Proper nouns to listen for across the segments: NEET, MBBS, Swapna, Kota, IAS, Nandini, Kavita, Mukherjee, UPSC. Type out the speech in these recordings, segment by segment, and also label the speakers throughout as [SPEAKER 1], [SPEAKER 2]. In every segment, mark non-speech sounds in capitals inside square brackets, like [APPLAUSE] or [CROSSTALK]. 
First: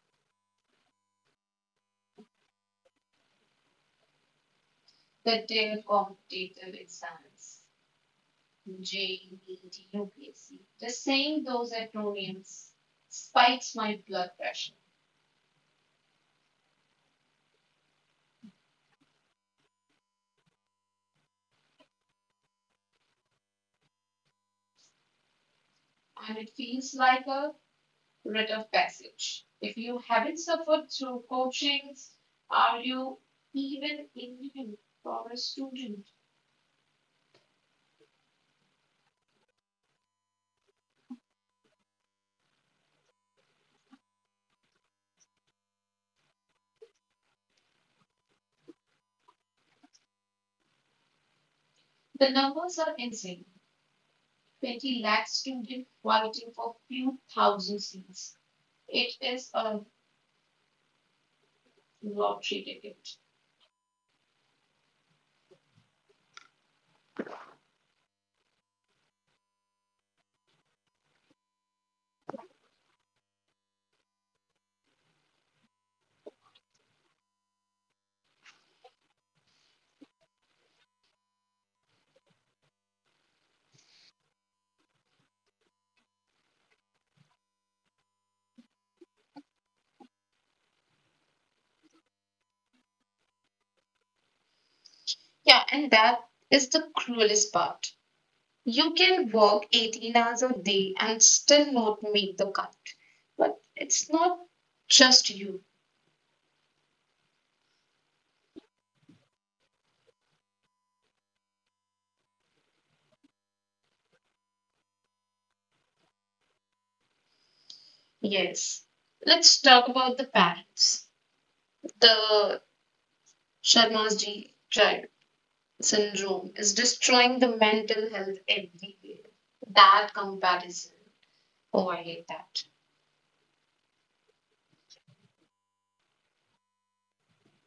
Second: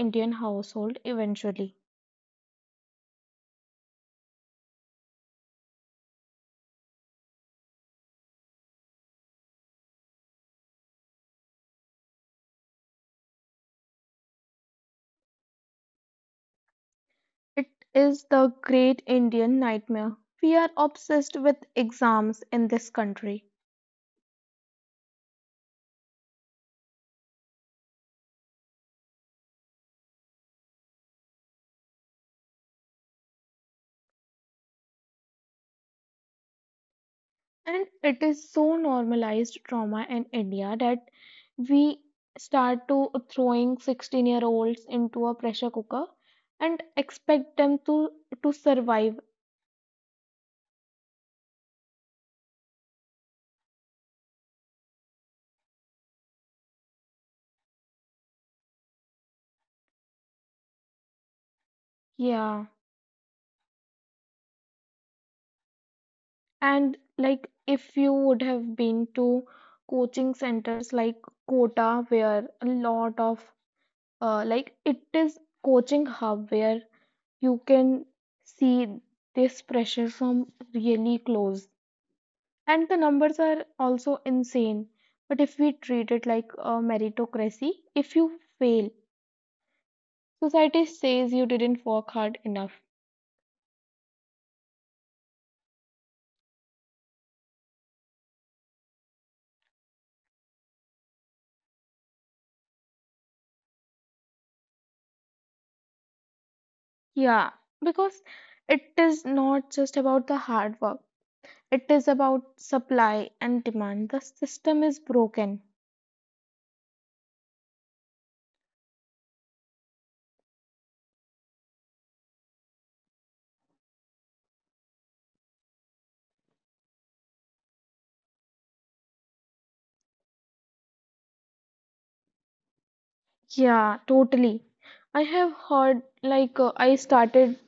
[SPEAKER 1] Indian household eventually.
[SPEAKER 2] The day competitive exams, J, NEET, UPSC. Just saying those acronyms spikes my blood pressure,
[SPEAKER 1] It is the great Indian nightmare. We are obsessed with exams in this country,
[SPEAKER 2] and it feels like a rite of passage. If you haven't suffered through coachings, are you even Indian for a student?
[SPEAKER 1] and it is so normalized trauma in India that we start to throwing 16-year-olds into a pressure cooker and expect them to survive.
[SPEAKER 2] The numbers are insane. 20 lakh students fighting for few thousand seats. It is a lottery
[SPEAKER 1] Yeah.
[SPEAKER 2] ticket.
[SPEAKER 1] And like if you would have been to coaching centers like Kota, where a lot of like it is coaching hub where you can see this pressure from really close. And the numbers are also insane. But if we treat it like a meritocracy, if you fail, society says you didn't work hard enough.
[SPEAKER 2] Yeah, and that is the cruelest part. You can work 18 hours a day and still not make the cut. But it's not just you.
[SPEAKER 1] Yeah, because it is not just about the hard work. It is about supply and demand. The system is broken.
[SPEAKER 2] Yes. Let's talk about the parents. The Sharma's G child syndrome is destroying the mental health everywhere. That comparison. Oh, I hate that.
[SPEAKER 1] Yeah, totally. I have heard, like, I started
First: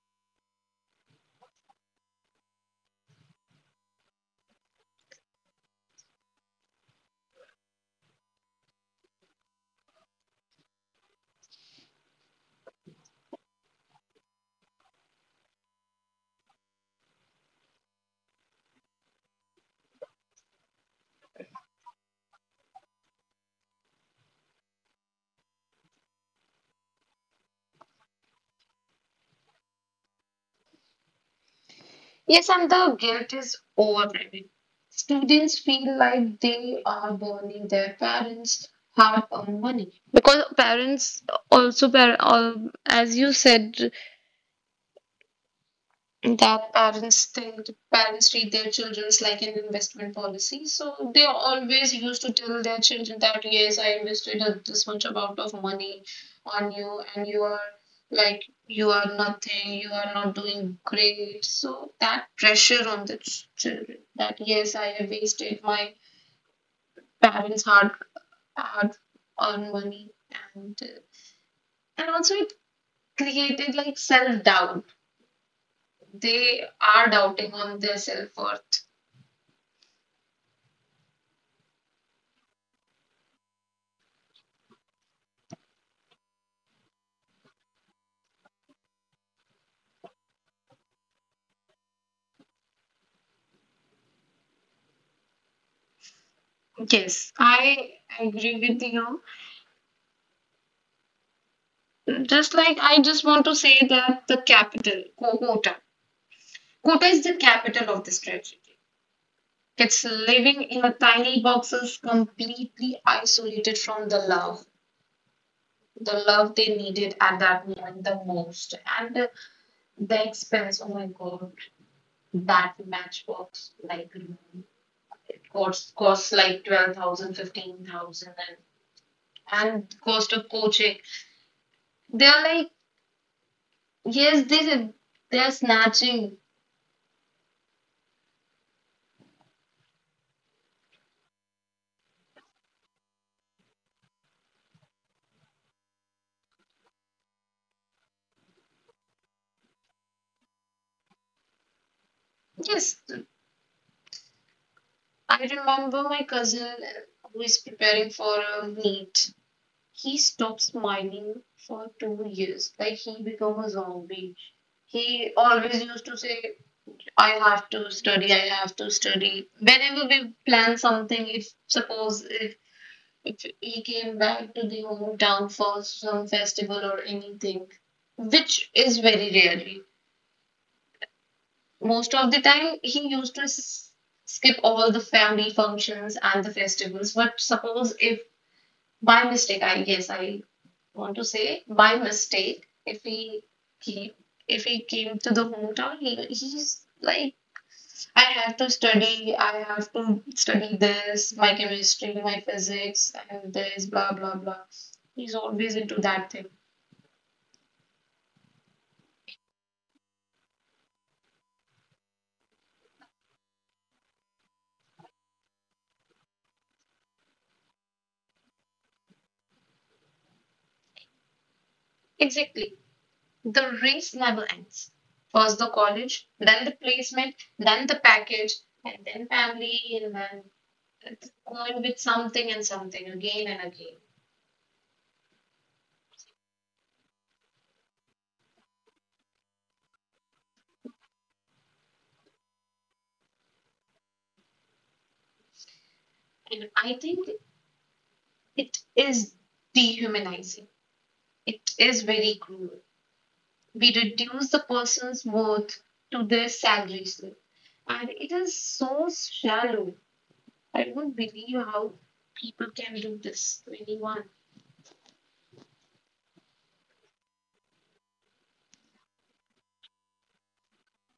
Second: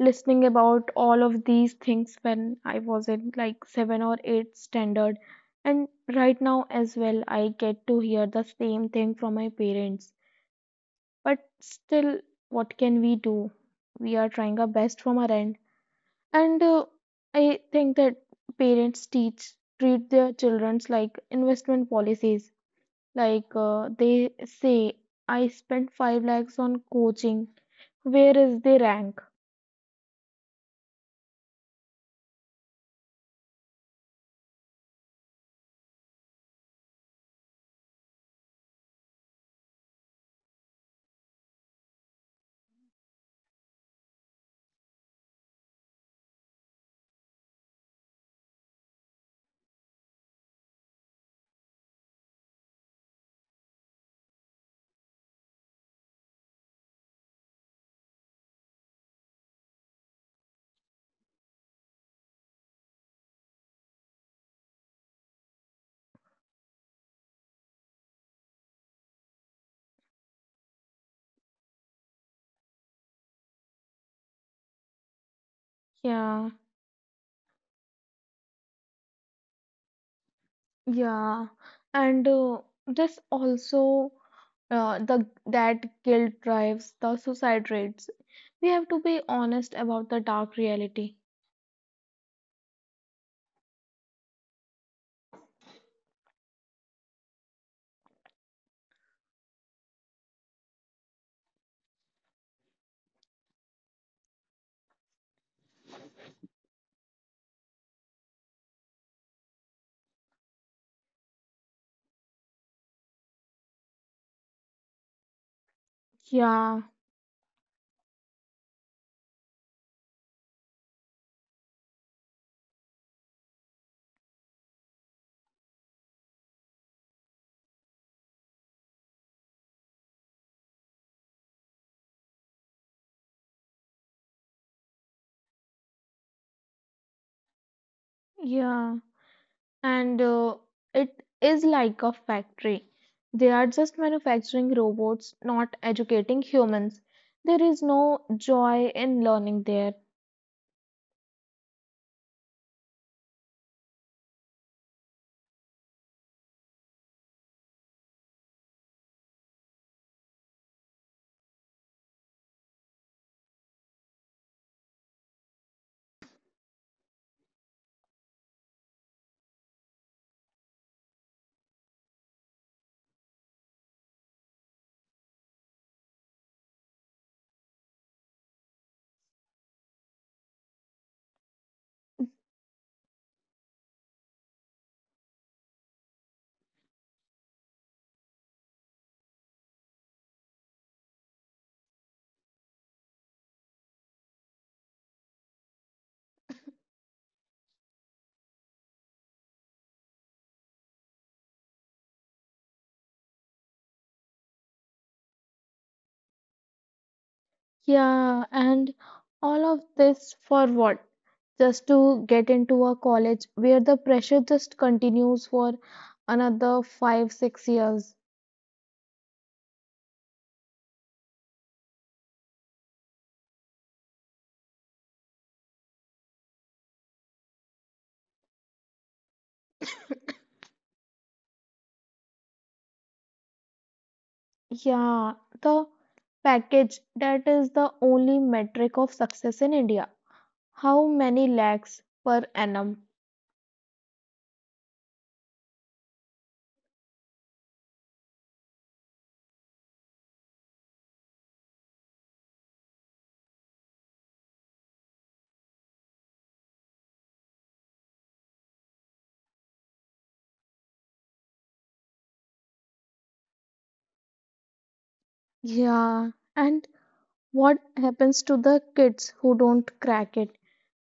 [SPEAKER 1] listening about all of these things when I was in like seven or eight standard. And right now as well, I get to hear the same thing from my parents. But still, what can we do? We are trying our best from our end. And I think that parents teach treat their childrens like investment policies. Like they say, I spent 5 lakhs on coaching. Where is the rank?
[SPEAKER 2] Yes, and the guilt is overwhelming. Students feel like they are burning their parents' hard-earned money, because parents also, as you said, that parents think parents treat their children's like an investment policy, so they always used to tell their children that, yes, I invested this much amount of money on you, and you are like you are nothing, you are not doing great. So that pressure on the children that, yes, I have wasted my parents hard earned money, and uh, and also it created like self doubt.
[SPEAKER 1] Yeah,
[SPEAKER 2] They are doubting on their self worth.
[SPEAKER 1] yeah. And this also the that guilt drives the suicide rates. We have to be honest about the dark reality.
[SPEAKER 2] Yes, I agree with you. Just like I just want to say that the capital, Kota is the capital of this tragedy. It's living in a tiny boxes, completely isolated from the love they
[SPEAKER 1] Yeah,
[SPEAKER 2] needed at that moment the most, and the expense. Oh my God, that matchbox like room, it costs like 12,000, 15,000, and cost of coaching. They're like Yes, they are snatching.
[SPEAKER 1] yeah. And It is like a factory. They are just manufacturing robots, not educating humans. There is no joy in learning there.
[SPEAKER 2] Yes, I remember my cousin who is preparing for a meet. He stopped smiling for 2 years. Like he became a zombie. He always used to say, "I have to study. I have to study." Whenever we plan something, if suppose if he came back to the hometown for some festival or anything, which is very rare. Most of the time, he used to skip all the family functions and the festivals. But suppose if by mistake, I guess I want to say by mistake, came, if he came to the hometown, he's like, I have to study, I have to study this, my chemistry, my physics, and this, blah blah blah. He's always into that thing.
[SPEAKER 1] Yeah, and all of this for what? Just to get into a college where the pressure just continues for another 5, 6 years.
[SPEAKER 2] Exactly. The race never ends. First the college, then the placement, then the package, and then family, and then it's going with something and something again and again.
[SPEAKER 1] Yeah, the package that is the only metric of success in India. How many lakhs per annum?
[SPEAKER 2] And I think it is dehumanizing. It is very cruel. We reduce the person's worth to their salary slip. And it is so shallow. I don't believe how people can do this to anyone.
[SPEAKER 1] Yeah, and what happens to the kids who don't crack it?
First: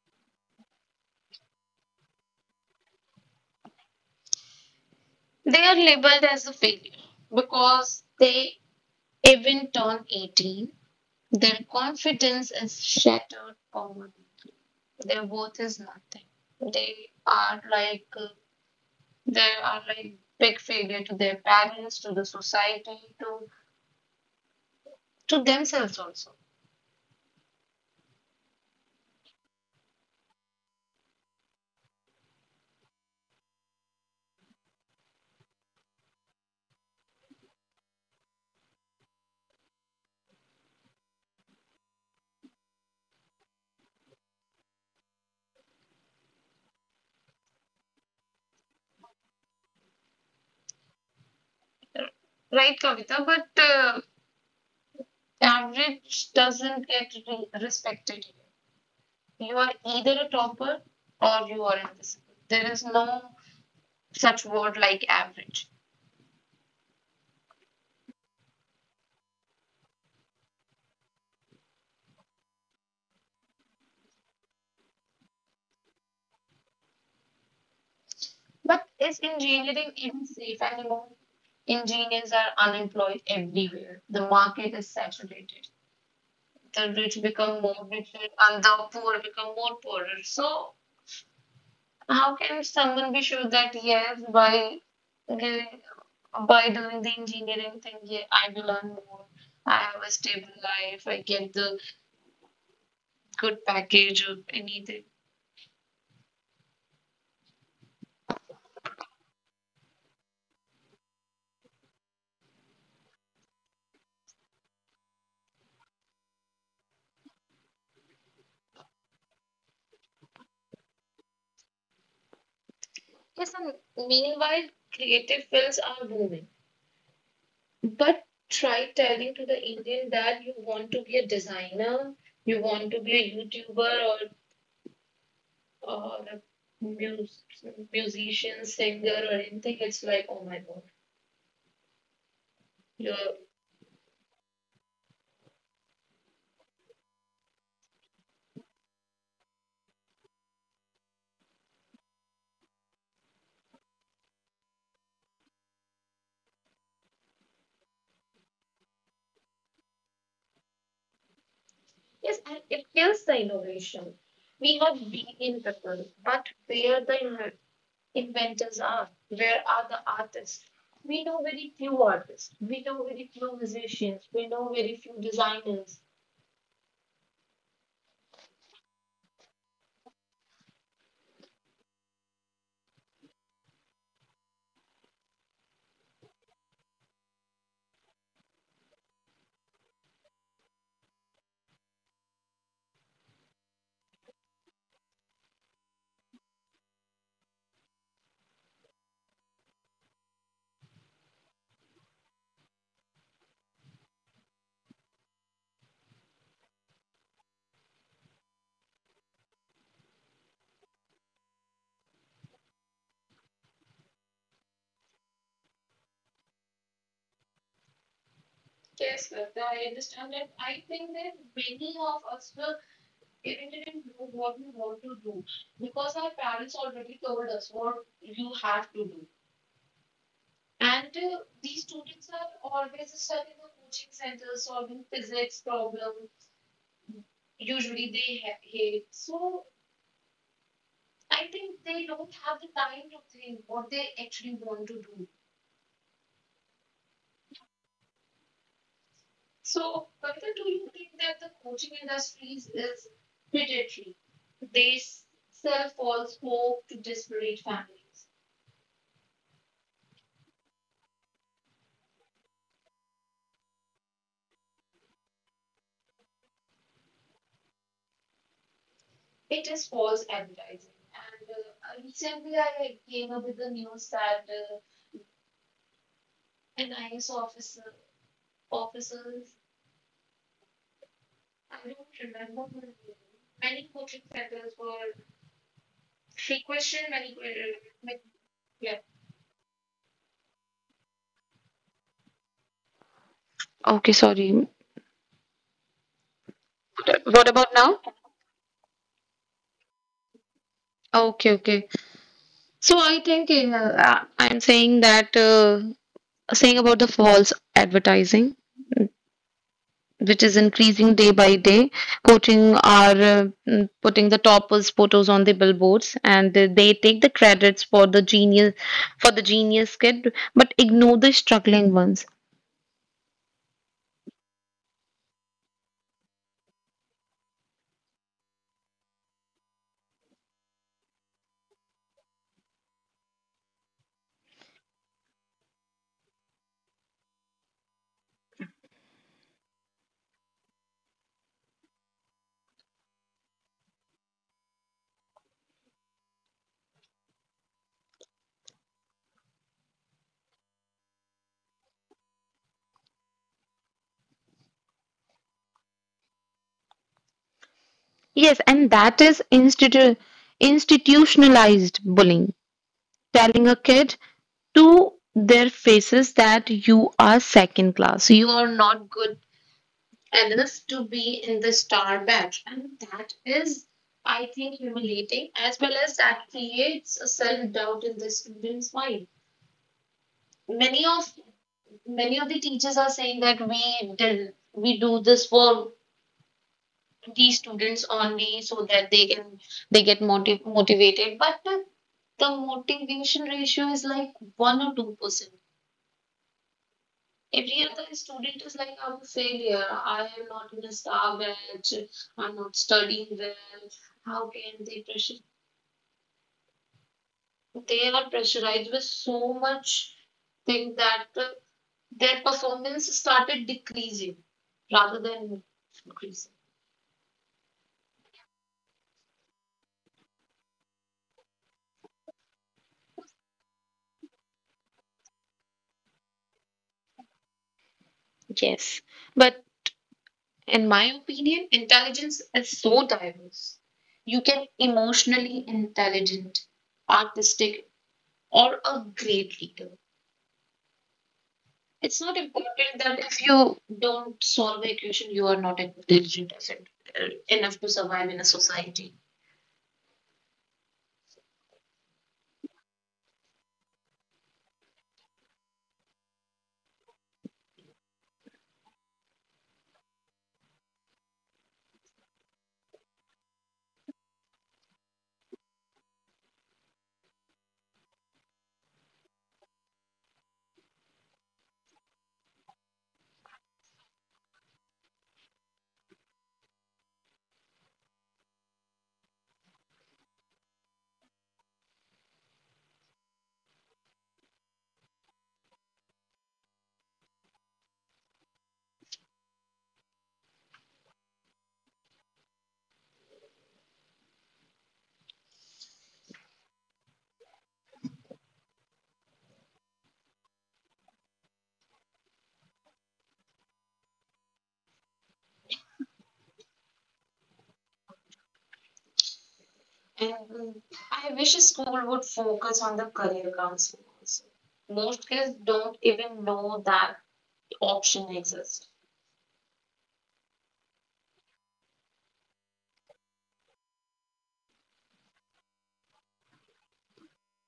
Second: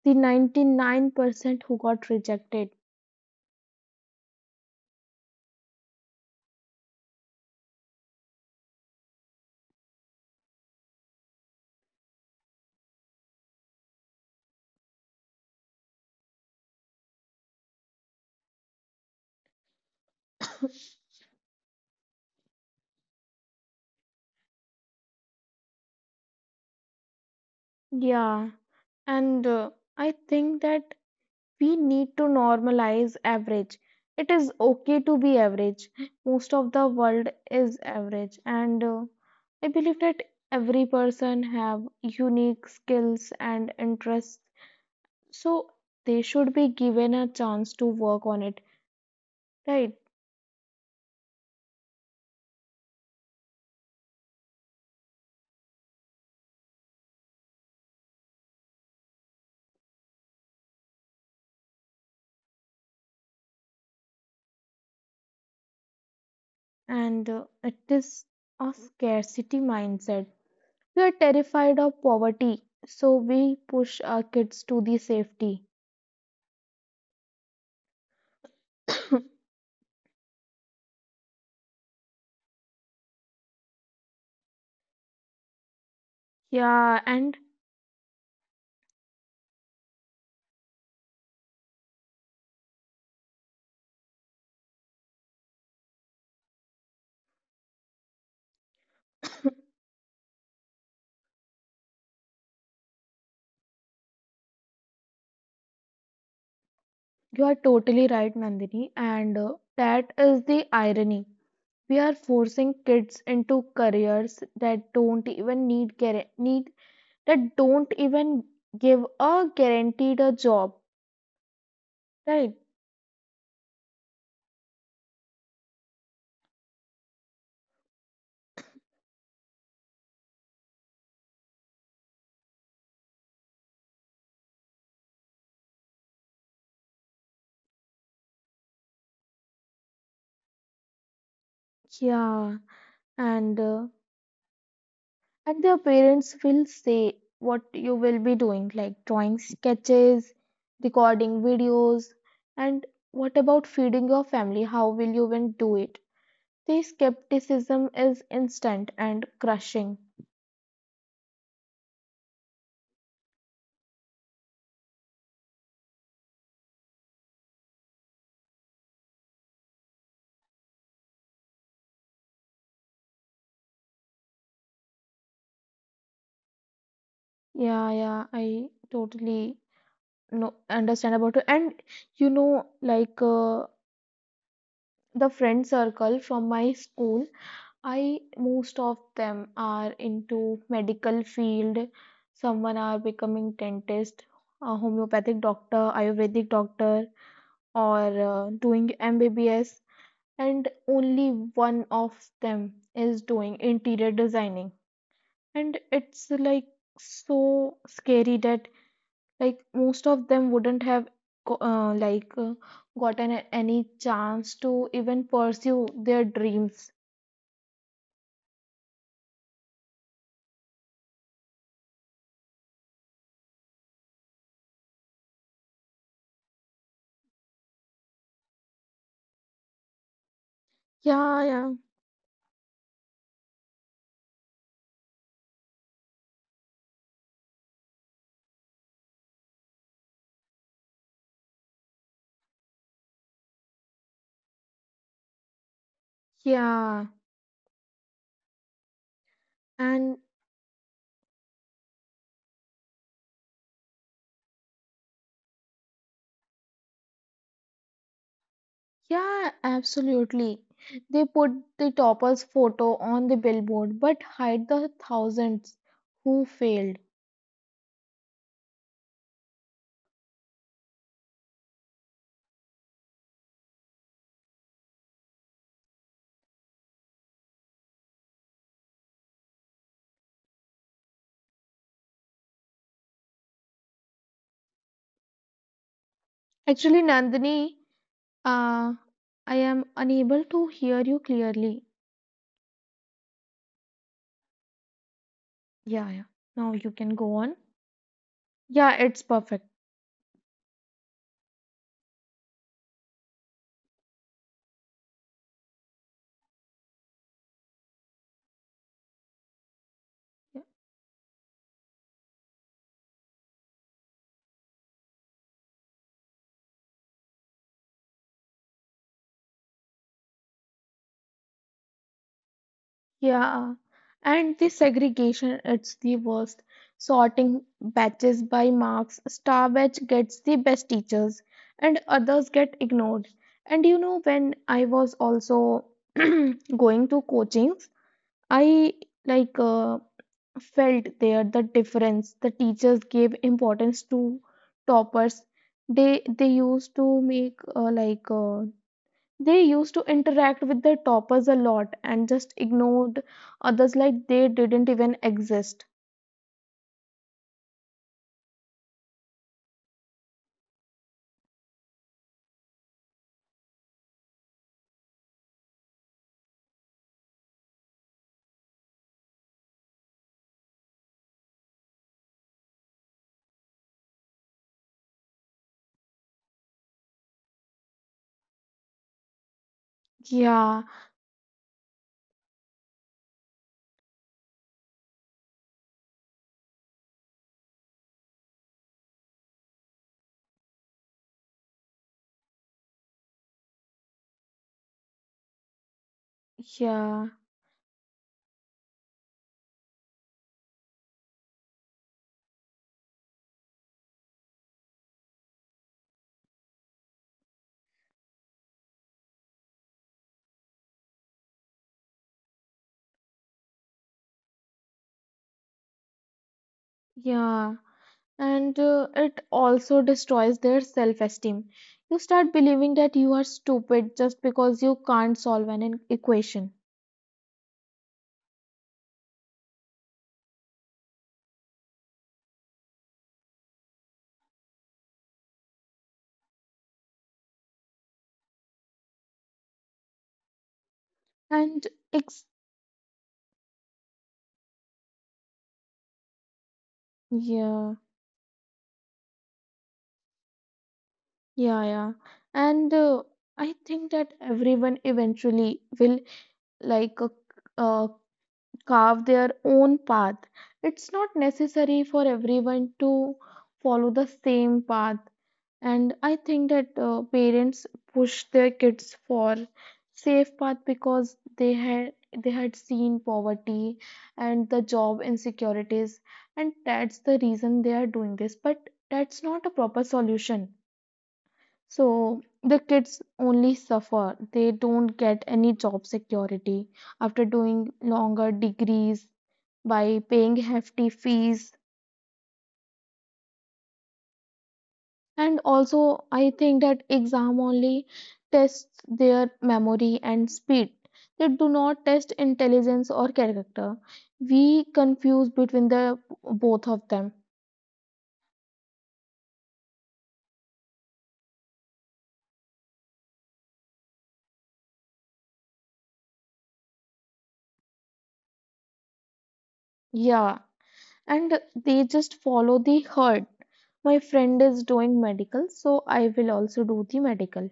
[SPEAKER 1] The 99% who got rejected.
[SPEAKER 2] They are labeled as a failure, because they even turn 18, their confidence is shattered poverty. Their worth is nothing. They are like big failure to their parents, to the society, to themselves also.
[SPEAKER 1] Yeah, and I think that. We need to normalize average. It is okay to be average. Most of the world is average, and I believe that every person have unique skills and interests. So they should be given a chance to work on it, right?
[SPEAKER 2] Right, Kavita? But average doesn't get respected here. You are either a topper or you are invisible. There is no such word like average.
[SPEAKER 1] And It is a scarcity mindset. We are terrified of poverty, so we push our kids to the safety.
[SPEAKER 2] But is
[SPEAKER 1] [COUGHS]
[SPEAKER 2] engineering even safe anymore? Engineers are unemployed everywhere. The market is saturated. The
[SPEAKER 1] Yeah,
[SPEAKER 2] rich
[SPEAKER 1] and
[SPEAKER 2] become more richer and the poor become more poorer. So how can someone be sure that, yes, giving- by doing the engineering thing, yeah, I will earn more.
[SPEAKER 1] [COUGHS]
[SPEAKER 2] I have a stable life. I get the good package or anything.
[SPEAKER 1] You are totally right, Nandini, and that is the irony. We are forcing kids into careers that don't even need guar- need that don't even give a guaranteed a job, right?
[SPEAKER 2] Yes, and meanwhile, creative fields are booming. But try telling to the Indian that you want to be a designer, you want to be a YouTuber, or a mus- musician, singer, or anything. It's like, oh my God,
[SPEAKER 1] Yeah,
[SPEAKER 2] you're
[SPEAKER 1] and uh, and their parents will say what you will be doing, like drawing sketches, recording videos, and what about feeding your family? How will you even do it? The skepticism is instant and crushing.
[SPEAKER 2] yes, and it kills the innovation. We have brilliant people, but where the inventors are, where are the artists? We know very few artists, we know very few musicians, we know very few designers.
[SPEAKER 1] Yeah, yeah, I totally know understand about it. And you know, like uh, the friend circle from my school, I most of them are into medical field. Someone are becoming dentist, a homeopathic doctor, Ayurvedic doctor, or doing MBBS. And only one of them is doing interior designing. And it's like so scary that like most of them wouldn't have go- uh, like uh, gotten any chance to even pursue their dreams.
[SPEAKER 2] Yes, Swapna, I understand that. I think that many of us were irritated and know what we want to do, because our parents already told us what you have to do. And
[SPEAKER 1] Yeah,
[SPEAKER 2] these
[SPEAKER 1] yeah.
[SPEAKER 2] students are always stuck in the coaching center solving physics problems. Usually they hate. So I think they don't have the time to think what they actually want to do.
[SPEAKER 1] Yeah,
[SPEAKER 2] So,
[SPEAKER 1] and
[SPEAKER 2] Kavita, do you think that the coaching industry is predatory? They sell false hope to desperate families.
[SPEAKER 1] yeah, absolutely. They put the topper's photo on the billboard, but hide the thousands who failed.
[SPEAKER 2] It is false advertising. And recently, I came up with the news that an IAS officer, officers, I don't remember her name, many coaching centers were requested,
[SPEAKER 1] Actually,
[SPEAKER 2] many,
[SPEAKER 1] Nandini,
[SPEAKER 2] many, yeah.
[SPEAKER 1] uh, I am unable to hear you clearly.
[SPEAKER 2] Okay, sorry.
[SPEAKER 1] Yeah, yeah. Now you can
[SPEAKER 2] What
[SPEAKER 1] go
[SPEAKER 2] about
[SPEAKER 1] on.
[SPEAKER 2] now?
[SPEAKER 1] Yeah, it's perfect.
[SPEAKER 2] Okay, okay. So I think I'm saying that. Saying about the false advertising, which is increasing day by day. Coaching are putting the toppers photos on the billboards, and they take the credits for the genius kid, but ignore the struggling ones.
[SPEAKER 1] Yeah. And the segregation, it's the worst. Sorting batches by marks, star batch gets the best teachers, and others get ignored. And you know, when I was also [CLEARS THROAT] going to coachings, I like uh, felt there the difference. The teachers gave importance to toppers. They used to make They used to interact with their toppers a lot and just ignored others like they didn't even exist.
[SPEAKER 2] Yes, and that is institutionalized bullying, telling a kid to their faces that you are second class, you are not good others to be in the star batch. And that is, I think, humiliating, as well as that creates a self doubt in the student's mind. Many
[SPEAKER 1] Yeah,
[SPEAKER 2] of many of the teachers are saying that we do this for these students only so that they get motivated, but the motivation ratio is like 1 or 2%.
[SPEAKER 1] yeah,
[SPEAKER 2] Every other student is like, I'm a failure. I am not in a star batch. I'm not studying well. How can they pressure? They are pressurized with so much thing that their performance started decreasing rather than increasing.
[SPEAKER 1] yeah. And It also destroys their self esteem. You start believing that you are stupid just because you can't solve an equation.
[SPEAKER 2] Yes. But in my opinion, intelligence is so diverse. You can emotionally intelligent, artistic, or a great leader.
[SPEAKER 1] And
[SPEAKER 2] It's not
[SPEAKER 1] ex
[SPEAKER 2] important that if you don't solve the equation, you are not intelligent enough to
[SPEAKER 1] yeah,
[SPEAKER 2] survive in a society.
[SPEAKER 1] yeah, Yeah. And I think that everyone eventually will like uh, uh, carve their own path. It's not necessary for everyone to follow the same path. And I think that parents push their kids for safe path because they had seen poverty and the job insecurities, and that's the reason they are doing this. But that's not a proper solution so the kids only suffer. They don't get any job security after doing longer degrees by paying hefty fees. And also, I think that exam only tests their memory and speed. They do not test intelligence or character. We confuse between the both of them.
[SPEAKER 2] And I wish a school would focus on the career counseling also. Most kids don't even know that option exists.
[SPEAKER 1] Yeah, and they just follow the herd. My friend is doing medical, so I will also do the medical.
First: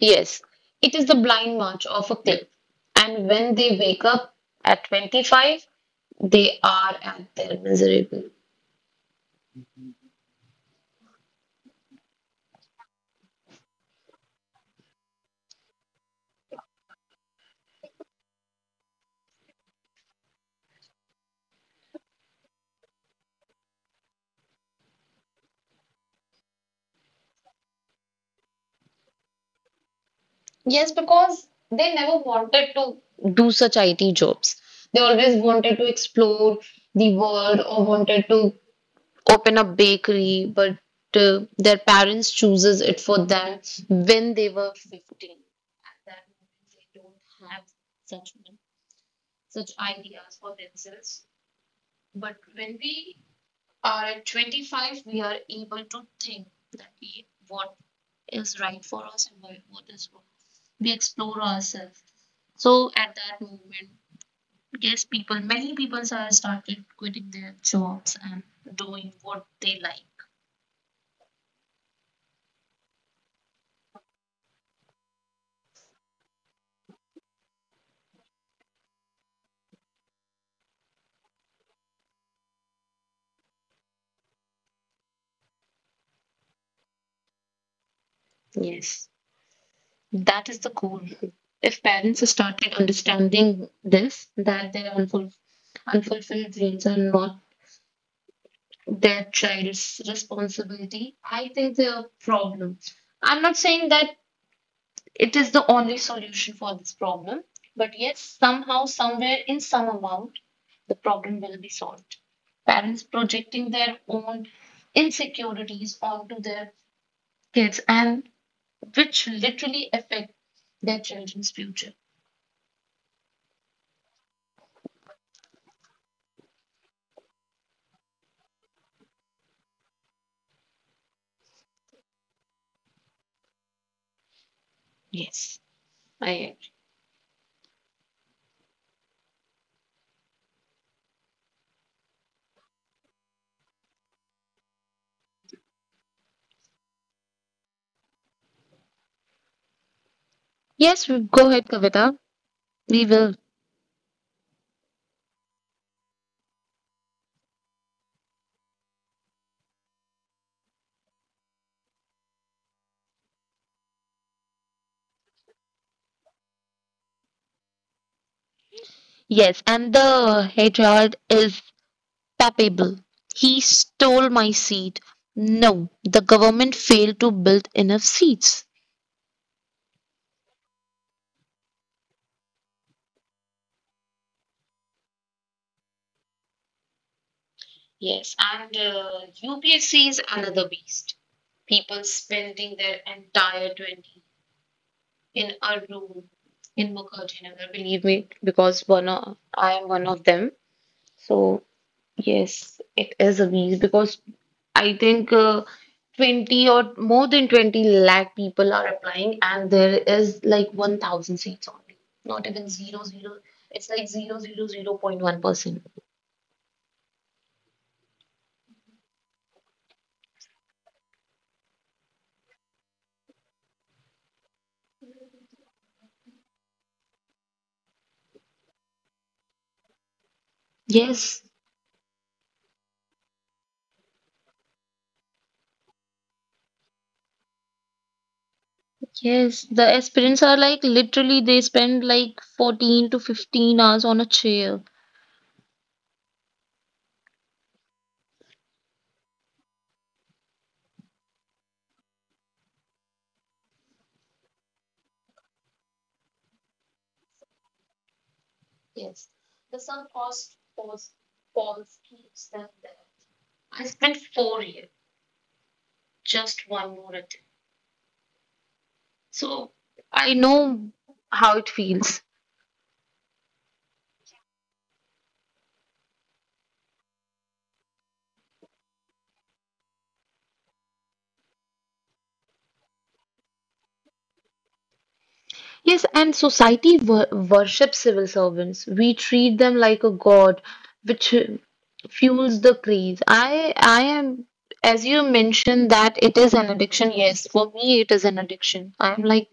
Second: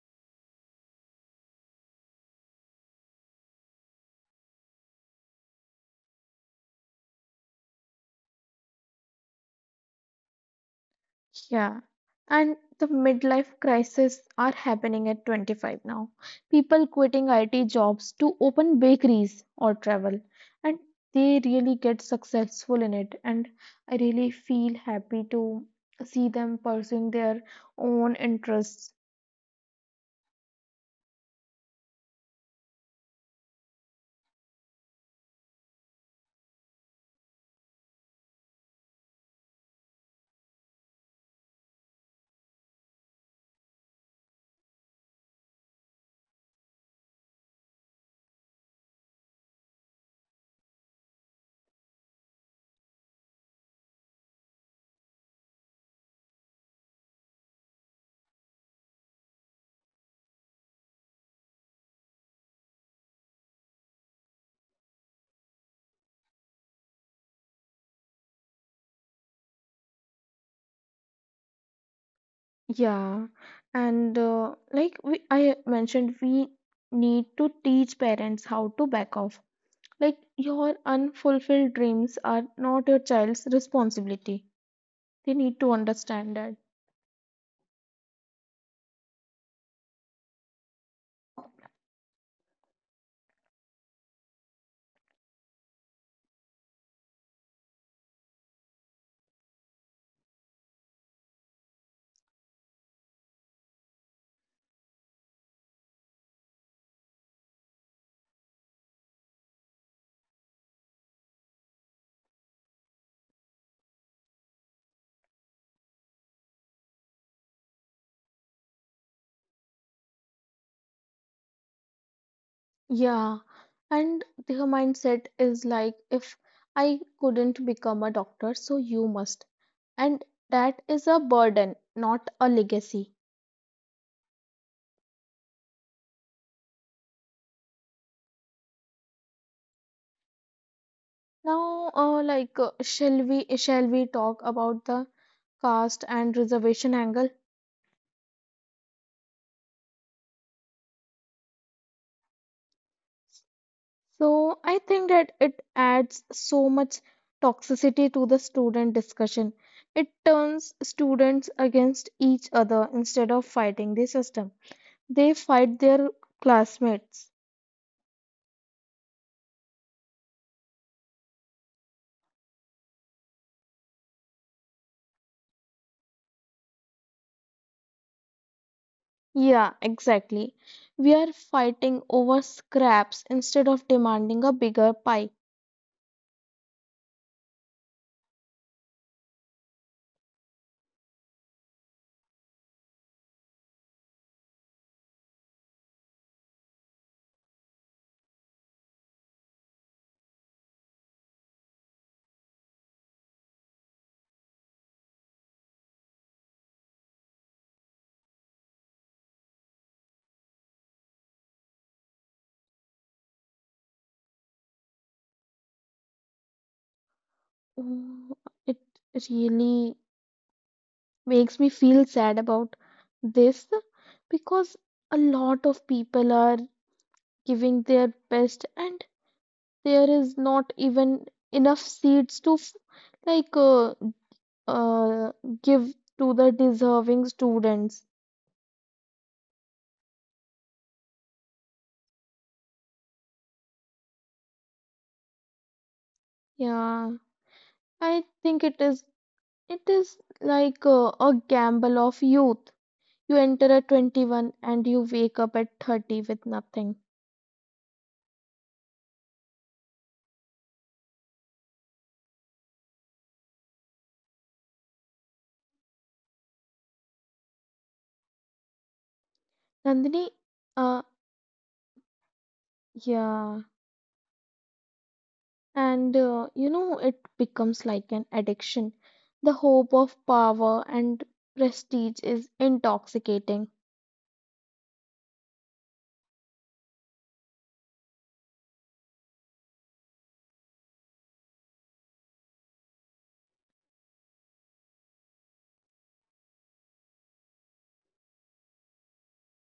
[SPEAKER 2] Yes, it is the blind march of a cliff. And when they wake up at 25, they are at their miserable.
[SPEAKER 1] Yeah, and the midlife crisis are happening at 25 now. People quitting IT jobs to open bakeries or travel, and they really get successful in it. And I really feel happy to see them pursuing their own interests.
[SPEAKER 2] Yes, because they never wanted to do such IT jobs. They always wanted to explore the world or wanted to open a bakery, but their parents chooses it for them when they were 15. At that moment, they don't have such such ideas for themselves. But when we are at 25, we are able to think that what is right for us and what is wrong. We explore ourselves, so at that moment, yes, many people are started quitting their jobs and doing what they like.
[SPEAKER 1] Yeah, I mentioned, we need to teach parents how to back off. Like your unfulfilled dreams are not your child's responsibility. They need to understand that.
[SPEAKER 2] Yes, that is the goal. If parents started understanding this, that their unfulfilled dreams are not their child's responsibility, I think their problem. I'm not saying that. It is the only solution for this problem. But yes, somehow, somewhere, in some amount, the problem will be solved. Parents projecting their own insecurities onto their kids, and which literally affect their children's future.
[SPEAKER 1] Yeah. And their mindset is like, if I couldn't become a doctor, so you must. And that is a burden, not a legacy.
[SPEAKER 2] Yes, I agree.
[SPEAKER 1] Now, shall we talk about the caste and reservation angle?
[SPEAKER 2] Yes, go ahead, Kavita. We will.
[SPEAKER 1] So I think that it adds so much toxicity to the student discussion. It turns students against each other instead of fighting the system. They fight their classmates.
[SPEAKER 2] Yes, and the hatred is palpable. He stole my seat. No, the government failed to build enough seats.
[SPEAKER 1] Yeah, exactly. We are fighting over scraps instead of demanding a bigger pie.
[SPEAKER 2] Yes, and UPSC is another beast. People spending their entire 20 in a room in Mukherjee, believe me, because I am one of them. So, yes, it is a beast, because I think 20 or more than 20 lakh people are applying, and there is like 1,000 seats only, not even zero zero. It's like zero zero zero point 1%.
[SPEAKER 1] Oh, it really makes me feel sad about this because a lot of people are giving their best and there is not even
[SPEAKER 2] Yes.
[SPEAKER 1] enough seats to like uh, uh, give to the deserving students.
[SPEAKER 2] Yes, the aspirants are like literally they spend like 14 to 15 hours on a chair.
[SPEAKER 1] Yeah, I think It is like a gamble of youth. You enter at 21 and you wake up at 30 with nothing.
[SPEAKER 2] Yes, the sunk cost pause falls keeps them there. I spent 4 years, just one more attempt. So
[SPEAKER 1] Nandini,
[SPEAKER 2] I know
[SPEAKER 1] uh,
[SPEAKER 2] how it feels.
[SPEAKER 1] yeah. And You know, it becomes like an addiction. The hope of power and prestige is intoxicating.
[SPEAKER 2] Yes, and society worships civil servants. We treat them like a god, which fuels the craze. I am, as you mentioned, that it is an addiction. Yes, for me, it is an addiction. I'm like,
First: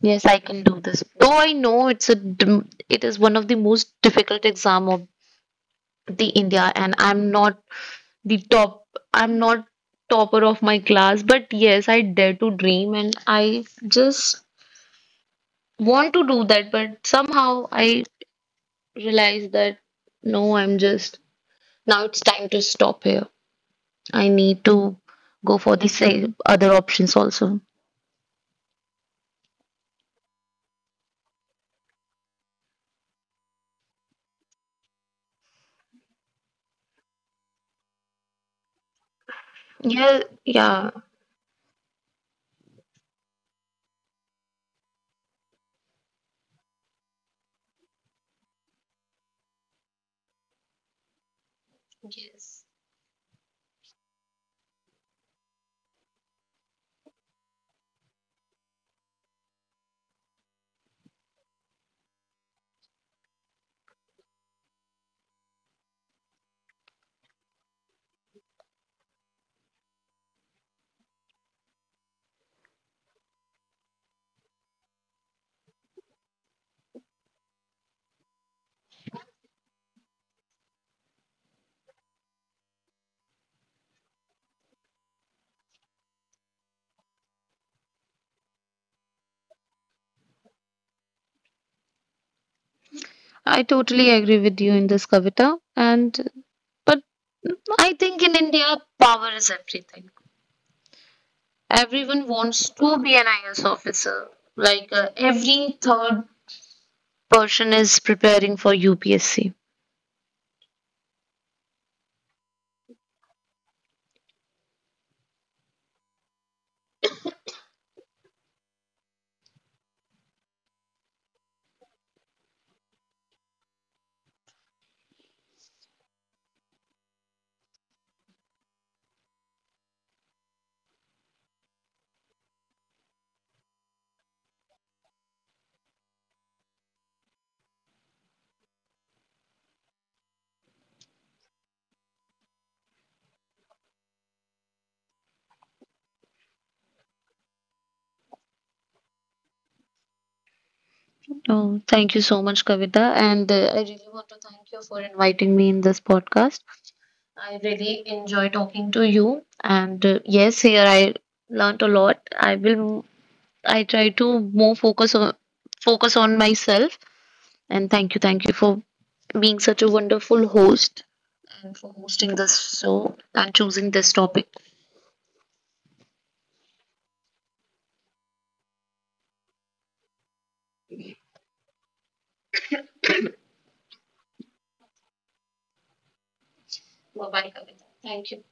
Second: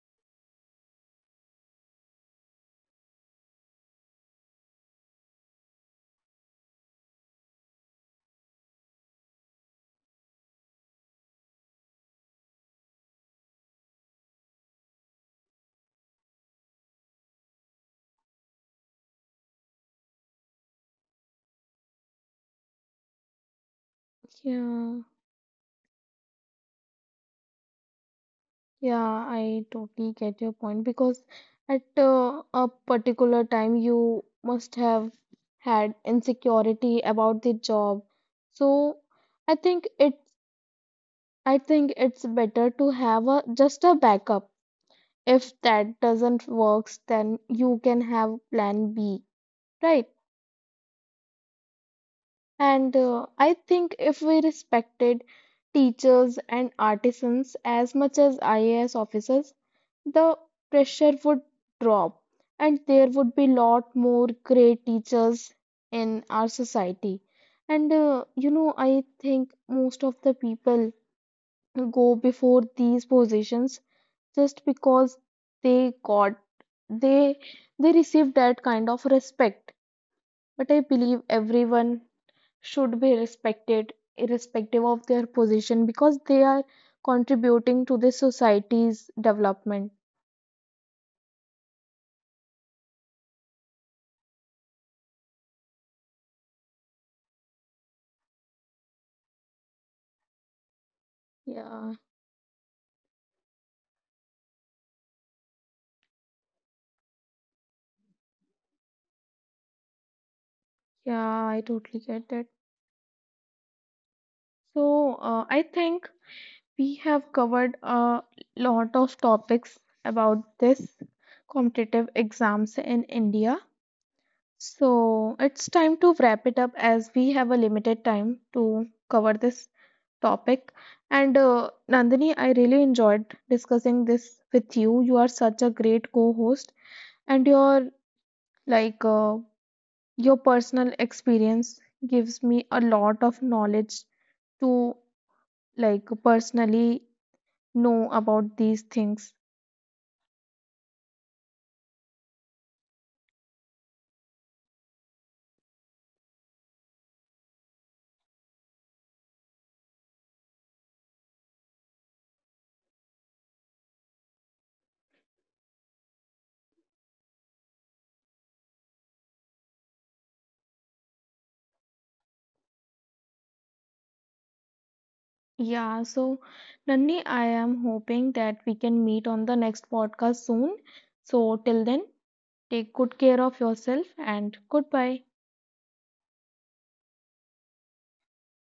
[SPEAKER 2] yes, I can do this. Though I know it is one of the most difficult exam of the India, and I'm not the top. I'm not topper of my class, but yes, I dare to dream, and I just want to do that, but somehow I realized that, no, I'm just now it's time to stop here. I need to
[SPEAKER 1] Yeah.
[SPEAKER 2] go for the other options also.
[SPEAKER 1] Yeah, I totally get your point because at a particular time you must have had insecurity about the job. So I think
[SPEAKER 2] Yeah,
[SPEAKER 1] it's
[SPEAKER 2] yeah,
[SPEAKER 1] I think it's better to have a just a backup. If that doesn't works, then you can have plan B, right?
[SPEAKER 2] yes.
[SPEAKER 1] And I think if we respected teachers and artisans as much as IAS officers, the pressure would drop and there would be lot more great teachers in our society and you know I think most of the people go before these positions just because they got they they received that kind of respect but I believe everyone should be respected irrespective of their position because they are contributing to the society's development.
[SPEAKER 2] I totally agree with you in this, Kavita, and but I think in India, power is everything.
[SPEAKER 1] Yeah.
[SPEAKER 2] Everyone wants to be an IAS officer. Like every third person is preparing for UPSC.
[SPEAKER 1] Yeah, I totally get that. So, I think we have covered a lot of topics about this competitive exams in India. So, it's time to wrap it up as we have a limited time to cover this topic. And Nandini, I really enjoyed discussing this with you. You are such a great co-host, and your like uh, your personal experience gives me a lot of knowledge to like personally know about these things.
[SPEAKER 2] Oh, thank you so much, Kavita. And I really want to thank you for inviting me in this podcast. I really enjoy talking to you. And yes, here I learnt a lot. I try to more focus on myself. And thank you for being such a wonderful host and for hosting this show and choosing this topic.
[SPEAKER 1] Yeah, so Nandini, I am hoping that we can meet on the next podcast soon. So till then, take good care of yourself and goodbye.
[SPEAKER 2] Bye-bye, Kavita. Thank you.